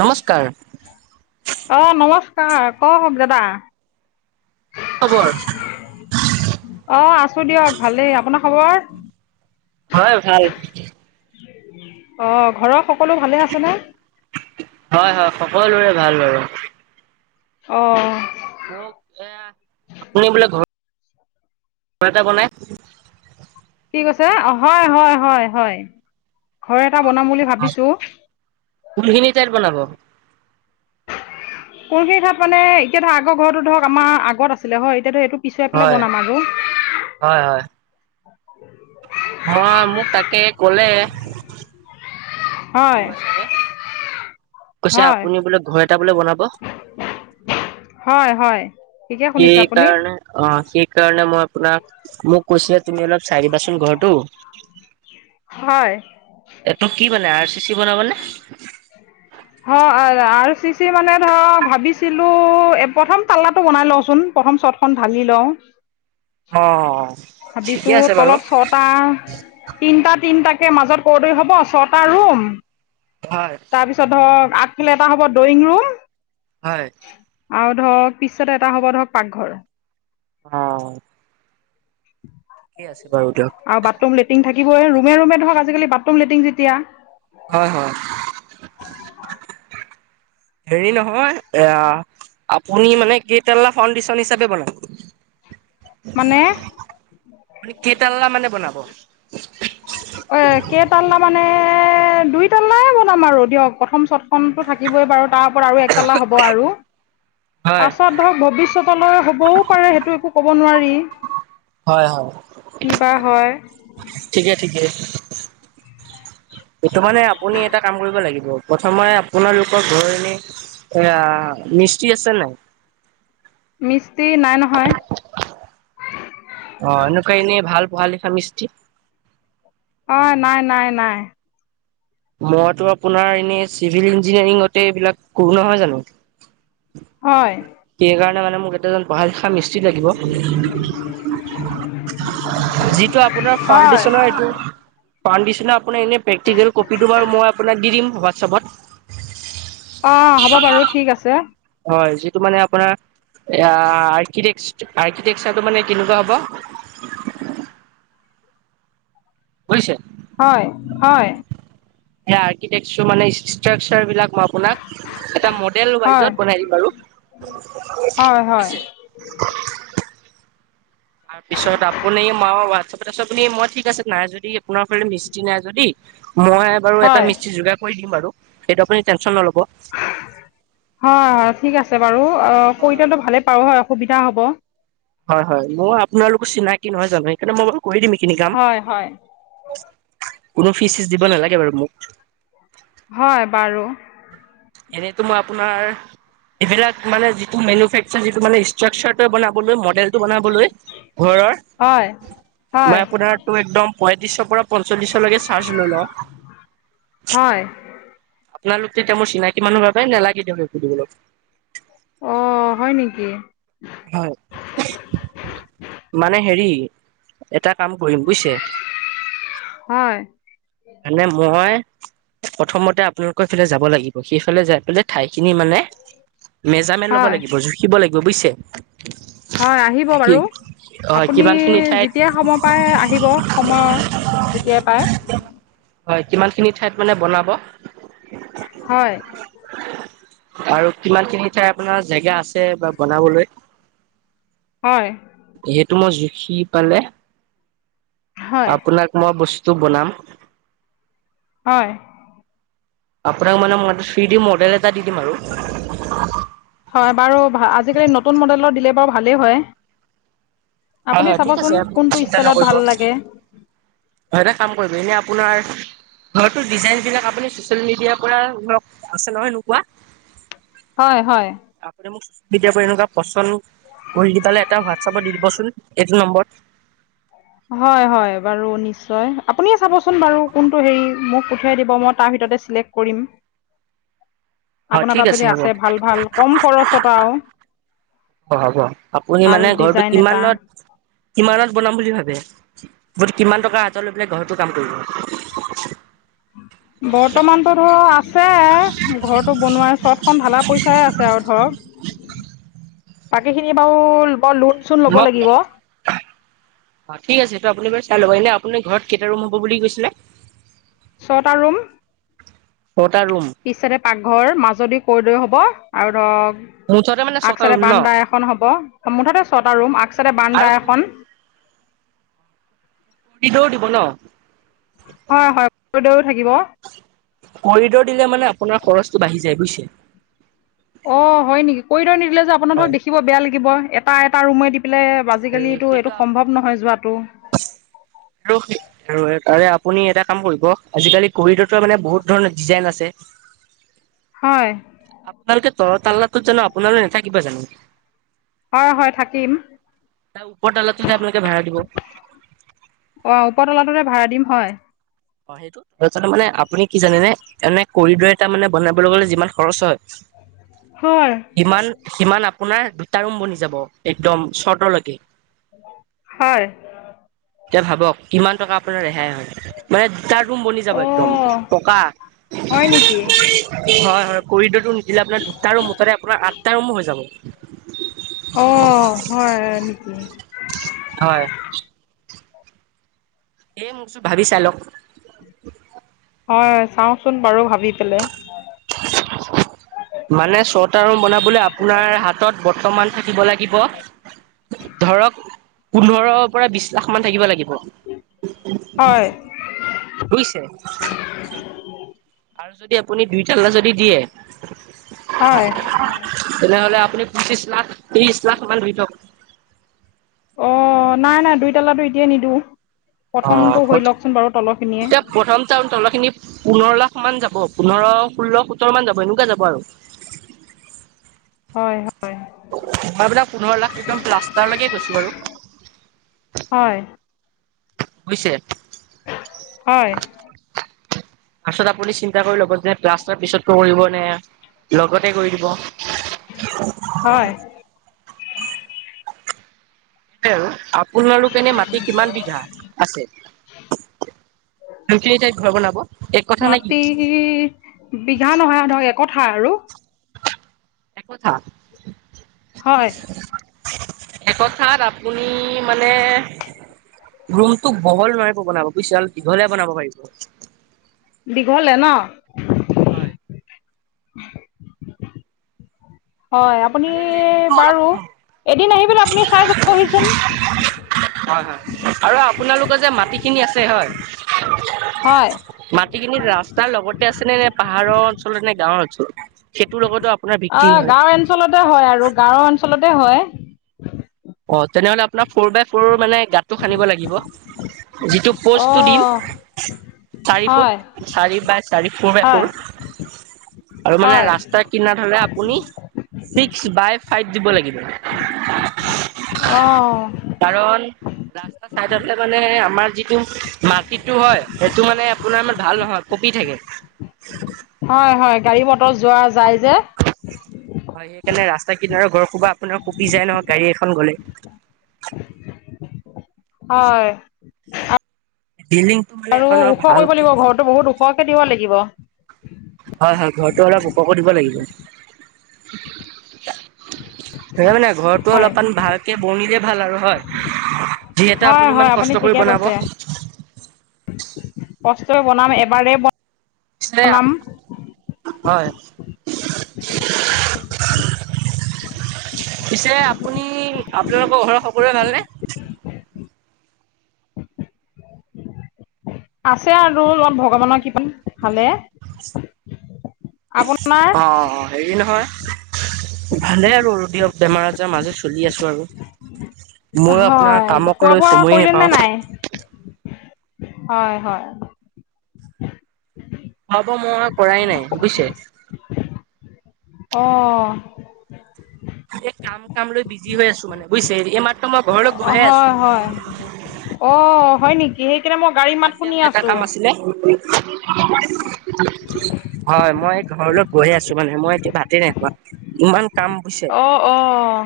নমস্কাৰ। অ', নমস্কাৰ, কওঁক দাদা। কি খবৰ। অ', আছো দিয়ক ভালেই, আপোনাৰ খবৰ। হয়, ভাল। অ', ঘৰৰ সকলো ভালে আছেনে। হয়-হয়, সকলোৰে ভাল বাৰু। অ'। মোক এ আপুনি বোলে ঘ- ঘৰ এটা বনাই। কি কৈছে, হয়, হয়-হয়-হয়, ঘৰ এটা বনাম বুলি ভাবিছো। কোনখিনি ঠাইত বনাব। কোনখিনি ঠাইত মানে এতিয়া ধৰক আগৰ ঘৰটো ধৰক আমাৰ আগত আছিলে হয়, এতিয়াটো সেইটো পিছুৱাই পেলাই হয় বনাম আৰু। হয়- হয়। হয়, মোক তাকে ক'লে। হয় বৰুৱা চাৰে, কৈছে হয় আপুনি বোলে ঘৰ এটা বোলে বনাব। হয়- হয়। ঠিকে শুনিছে সেই আপুনি কাৰণে অ', সেইকাৰণে মই আপোনাক, মোক কৈছে। তুমি অলপ চাই দিবাচোন ঘৰটো, হয় এইটো কি মানে আৰ চি চি বনাব নে। হয়, [unintelligible] আৰ চি চি মানে ধৰ ভাবিছিলো প্ৰথম পাল্লাটো বনাই লওঁচোন, প্ৰথম চত এখন ঢালি লওঁ। অ', ঠিকে আছে বাৰু। [unintelligible] তিনিটা তিনিটাকে মাজত কৰদৰি হ'ব, ছটা ৰুম। হয়। পিছত ধৰ আগপিনে এটা হ'ব ড্ৰয়িং হয় ৰুম। আৰু ধৰক পিছ ছাইদে এটা হ'ব ধৰক পাকঘৰ। অ। ঠিকে আছে বাৰু দিয়ক। আৰু বাথৰুম লেত্ৰিং থাকিবই। ৰুমে ৰুমে ধৰক আজি-কালি বাথৰুম, লেট্ৰিন যেতিয়া। হয়, হয়। হেৰি নহয় এয়া আপুনি মানে কেইটাল্লা ফাউনডেচন হিচাপে বনাব? মানে? আপুনি কেইতাল্লা মানে বনাব? এ কেইতাল্লা মানে দুই তাল্লাই বনাম আৰু দিয়ক। প্ৰথম চত প্ৰথমটো থাকিবই বাৰু। তাৰ ওপৰত আৰু একতালা হ'ব আৰু। হয়। পাছত টো ভৱিষ্যতলৈ হ'বও পাৰে। সেইটো একো ক'ব নোৱাৰি। হয়, হয়। কি বা হয় ঠিকে, ঠিকে। এইটো মানে আপুনি এটা কাম কৰিব লাগিব। প্ৰথমে আপোনালোকৰ ঘৰত এনেই আ মিস্ত্ৰী আছে নে নাই? মিস্ত্ৰী নাই নহয়। অ এনেকুৱা এনে ভাল পঢ়া লিখা মিস্ত্ৰী। অ নাই, নাই, নাই। মইতো আপোনাৰ এনে চিভিল ইঞ্জিনিয়াৰিঙতে এইবিলাক কৰো নহয় জানো। [inaudible] হয়। কেই কাৰণ মানে মোক এজন পঢ়া লিখা মিস্ত্ৰী লাগিব। যি এইটো আপোনাৰ হয়, ফাউণ্ডডেচনৰ এইটো ফাউণ্ডডেচনৰ আপোনাৰ এনে প্ৰেক্টিকেল কপিটো বাৰু মই আপোনাক দি দিম হোৱাটছআপত। অ হ'ব বাৰু, ঠিক আছে। হয় যি টো মানে আপোনাৰ আ আৰ্কিটেক আৰ্কিটেকছাৰটো মানে কেনেকুৱা হ'ব? বুইছে? হয়, হয়। সেই আৰ্কিটেকছাৰ মানে ষ্ট্ৰাকচাৰবিলাক ম আপোনাক এটা মডেল হয়, হয়, ভাইজত বনাই দিম বাৰু। হয়, হয়, বুজিছে তাৰপিছত আপুনি মই হোৱাটছআপত আছো। আপুনি মই ঠিক আছে নাই যদি আপোনাৰ ফালে মিস্ত্ৰী নাই যদি মই বাৰু এটা হয়, মিস্ত্ৰী যোগাৰ কৰি দিম বাৰু। সেইটো আপুনি টেনচন নল'ব। হয়, হয় ঠিক আছে বাৰু। অ কৈ হয় দিয়াটো হয় ভালে পাও হয় অসুবিধা হ'ব। হয়, হয়। মই আপোনালোকো চিনাকি নহয় জানো। সেইকাৰণে মই বাৰু কৰি দিম এইখিনি কাম। হয়, হয়, কোনো ফিজ-চিচ দিব নালাগে বাৰু মোক। হয়, বাৰু। এনেটো মই আপোনাৰ এইবিলাক মানে যিটো মেনোফেকচাৰ যিটো মানে ষ্ট্ৰাকচাৰটো বনাবলৈ মডেলটো বনাবলৈ ঘৰৰ হয়, হয়, মই আপোনাৰ টো একদম পয়ত্ৰিছৰ পৰা পঞ্চল্লিছলৈকে চাৰ্জ লৈ লও। হয়, আপোনালোক তেতিয়া মোৰ চিনাক কিমাননো ভাৰা পাই নালাগে দিয়ক সেইবোৰ দিবলৈ। অ, হয় নেকি? হয়, মানে হেৰি এটা কাম কৰিম বুইছে। হয়। এনে মই প্ৰথমতে আপোনালোকৰ সেইফালে যাব লাগিব। সেইফালে যাই পেলাই ঠাইখিনি মানে মেজাৰমেণ্ট ল'ব হয়, লাগিব, জুখিব লাগিব, বুইছে? হয় আহিব বাৰু। আপুনি কিমান খিনি ঠাইত যেতিয়াই সময় পায় আহিব। সময় যেতিয়াই পায়। হয়, কিমানখিনি ঠাইত মানে বনাব? হয়। আৰু কিমানখিনি ঠাই আপোনাৰ জেগা আছ এ বা বনাবলৈ? হয়। সেইটো মই জুখি পালে হয়, আপোনাক মই বস্তু বনাম। হয়। আপোনাক মানে মই থ্ৰী ডি মডেল এটা দি দিম আৰু। হয় বাৰু আজি-কালি নতুন মডেলৰ দিলে বাৰু ভালেই হয়। হয় আপুনি হয় ঠিক চাবচোন আছে আপুনি কোনটো ষ্টাইলত ভাল লাগে। অ এটা কাম কৰিব। এনে আপোনাৰ ঘৰটোৰ ডিজাইনবিলাক আপুনি চচিয়েল মিডিয়াৰ পৰা ধৰক আছে নহয় এনেকুৱা। হয়, হয়। আপুনি মোক ছ'চিয়েল মিডিয়াৰ পৰা এনেকুৱা পচন্দ কৰি দি পেলে এটা হোৱাটছএপত দি দিবচোন এইটো নম্বৰত। হয় হয় বাৰু নিশ্চয়। আপুনিয়ে চাবচোন বাৰু কোনটো হেৰি মোক পঠিয়াই দিব মই তাৰ ভিতৰতে চিলেক কৰিম। [inaudible] হয় আপোনাৰ ঠিক তাত যদি হ'ব আছে ভাল ভাল কম খৰচত আও। অ হ'ব। আপুনি মানে ঘৰটো ডিজাইন এটা কিমানত কিমানত বনাম বুলি ভাবে? কিমান টকা হাতত লৈ পেলাই ঘৰতো কাম কৰিব? বৰ্তমানতো ধৰ আছে। ঘৰটো বনোৱা চটখন ঢলা পইচাই আছে আৰু ধৰক। [inaudible] বাকীখিনি বাৰু মই লোন চোন ল'ব মক লাগিব অ ঠিক আছে সেইটো আপুনি বাৰু চাই ল'ব। এনে আপুনি ঘৰত কেইটা ৰুম হ'ব বুলি কৈছিলে? ছটা ৰুম। ছটা ৰুম? পিছ ছাইডে পাকঘৰ, মাজদি কৰীডৰ হ'ব আৰু মোৰ ওচৰতে মানে ধৰক আগ ছটা চাইডে ৰুম ন বান্দা এখন হ'ব। মুঠতে ছটা ৰুম। আগ চাইডে আৰু বান্দা এখন। পিদৌৰ দিব ন? হয়, হয় কৰিডৰো থাকিব। কৰিডৰ দিলে মানে আপোনাৰ খৰচটো বাঢ়ি যায় বুইছে। অ হয় নেকি? কৰীডৰ নিদিলে যে আপোনাৰ হয় ধৰক দেখিব বেয়া লাগিব। এটা এটা ৰুমে দি [unintelligible] আজি-কালিতো সেইটো এইটো সম্ভৱ নহয় যোৱাটো। [unintelligible] আৰু তাৰে আপুনি এটা কাম কৰিব। আজি-কালি কৰিডৰটো মানে বহুত ধৰণৰ ডিজাইন আছে। [inaudible] হয়। আপোনালোকে তলৰ তাল্লাটোত জানো আপোনালোক নেথাকিব জানো? হয়, হয় থাকিম। তাৰ ওপৰতাল্লাটোতহে আপোনালোকে ভাড়া দিব। অ ওপৰ তলাটোতহে ভাড়া দিম, হয়। অ সেইটো তাৰপিছতে মানে আপুনি কি জানেনে? এনে কৰিডৰে তাৰমানে বনাবলে গ'লে যিমান খৰচ হয় হয় সিমান কিমান আপোনাৰ দুটা ৰুম বনি যাব একদম চৰ্টলৈকে। হয়। এতিয়া ভাবক কিমান টকা আপোনাৰ ৰেহাই হয়। মানে দুটা ৰুম বনি যাব একদম অ' পকা। হয় নেকি হয় আৰু কৰিডৰটো নিদিলে আপোনাৰ দুটা ৰুম মুঠতে আপোনাৰ আঠটা ৰুমো হৈ যাব। অ, হয় নেকি? হয়। এ মোক চো ভাবি চাই লক। হয়, চাওঁচোন বাৰু ভাবি পেলে। [inaudible] মানে ছটা ৰুম বনাবলে আপোনাৰ হাতত বৰ্তমান থাকিব লাগিব ধৰক পোন্ধৰৰ পৰা বিছ লাখ মান থাকিব লাগিব। হয়। বুইছে? আৰু যদি আপুনি দুই তাল্লা যদি দিয়ে হয়। তেনেহ'লে আপুনি পঁচিছ লাখ, ত্ৰিছ লাখ মান ধই থক। অ নাই, নাই। দুই তাল্লাটো এতিয়াই নিদিওঁ। অ প্ৰথমটো হৈ লওকচোন বাৰু তলৰখিনিয়ে। এতিয়া প্ৰথম টা তলৰখিনি পোন্ধৰ লাখ মান যাব পোন্ধৰ, ষোল্ল, সোত্তৰমান যাব। এনেকুৱা যাব আৰু। হয়, হয়, হয়। মই আপোনাক পোন্ধৰ লাখ একদম প্লাষ্টাৰলৈকে কৈছো বাৰু। হয়। বুইছে? হয়। ফাষ্টত আপুনি চিন্তা কৰি ল'ব যে প্লাষ্টাৰ পিছত কৰিব লাগিব নে লগতে কৰি দিব। [inaudible] হয়। টোৱে আৰু আপোনালোক এনে মাটি কিমান বিঘা আছে? যোনখিনি তাইত ঘৰ বনাব এক কঠা নে কি? ই বিঘা নহয় আৰু ধৰক একঠা আৰু। একঠা? হয়। একঠাত আপুনি মানে ৰুমটোক বহল নোৱাৰিব বনাব বুইছে। অলপ দীঘলহে বনাব পাৰিব। দীঘলে ন? হয়। হয়, আপুনি মানে লেনটো অলপ বাৰু কম হ'ব এদিন আহি পেলাই আপুনি চাই যাবহিচোন। হয়, হয়। আৰু আপোনালোকে যে মাটিখিনি আছে হয়। হয়। মাটিখিনি ৰাস্তাৰ লগতে আছে নে নে পাহাৰৰ অঞ্চলত নে গাঁওৰ অঞ্চলত? সেইটোৰ লগতো আ অ গাঁওৰ অঞ্চলতে হয় আৰু গাঁওৰ অঞ্চলতে হয়। অ তেনেহ'লে আপোনাৰ ফৰ বাই ফৰৰ মানে গাঁতটো সানিব লাগিব। যিটো পষ্টটো দিম অঁ চাৰি ফুট হয় চাৰি বাই চাৰি ফৰ বাই হয় ফৰ। আৰু মানে হয় ৰাস্তা কিনাৰৰ হ'লে আপুনি ছিক্স বাই ফাইভ দিব লাগিব। অ। কাৰণ ৰাস্তাত চাইডত হ'লে মানে আমাৰ যিটো মাটিটো হয় সেইটো মানে আপোনাৰ ইমান ভাল নহয় কঁপি থাকে। [inaudible] হয়, হয়। গাড়ী মটৰ যোৱা যায় যে। হয়, সেইকাৰণে ৰাস্তা কিনাৰৰ ঘৰ খোপা আপোনাৰ কঁপি যায় ন গাড়ী এখন গলে। বুইছে হয় বিলিং আৰু ওখ কৰিব লাগিব। ঘৰটো বহুত ওখকে দিব লাগিব। হয়, হয়। ঘৰটো অলপ উপকৈ দিব লাগিব। সেই মানে ঘৰটো হয় অলপমান ভালকে বনিলে ভাল আৰু হয়। যি এটা হয় আপুনি ইমান হয় কষ্ট কৰি ঠিকে বনাব। কৈছে কষ্টৰে বনাম, এবাৰে বন [unintelligible] হয়। পিছে আপুনি আপোনালোকৰ ঘৰৰ সকলোৱে ভালনে? আছে আৰু অলপ ভগৱানৰ কৃপাত ভালে। আপোনাৰ অ, অ হেৰি নহয় ভালে আৰু দিয়ক বেমাৰ-আজাৰ মাজে চলি আছো আৰু। ময়ো আপোনাৰ হয়। কামক লৈ খোৱা-বোৱা সময়ে নোপাওঁ কৰিলেনে নাই? হয়, হয়। খোৱা-বোৱা মই কৰাই নাই বুইছে। অ। এ কাম কাম লৈ বিজি হৈ আছো মানে বুইছে। এই মাত্ৰ মই ঘৰলৈ গৈহে আছো। অ' হয় নেকি? সেইকাৰণে মই গাড়ী মাত শুনি আছো। নে [unintelligible] হয়, মই এই ঘৰলৈ গৈয়ে আছো মানে। মই এতিয়া ভাতে নাই [unintelligible] ইমান কাম বুজিছে অ, অ। অ,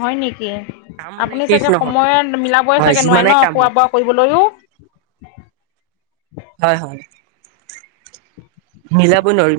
হয় নেকি? কাম মানে আপুনি শেষ চাগে নহয় সময়ে মিলাবই হয় চাগে নোৱাৰে যিমানে ন কাম খোৱা হওক বোৱা কৰিবলৈও? হয়, হয়। [inaudible] মিলাবই নোৱাৰি।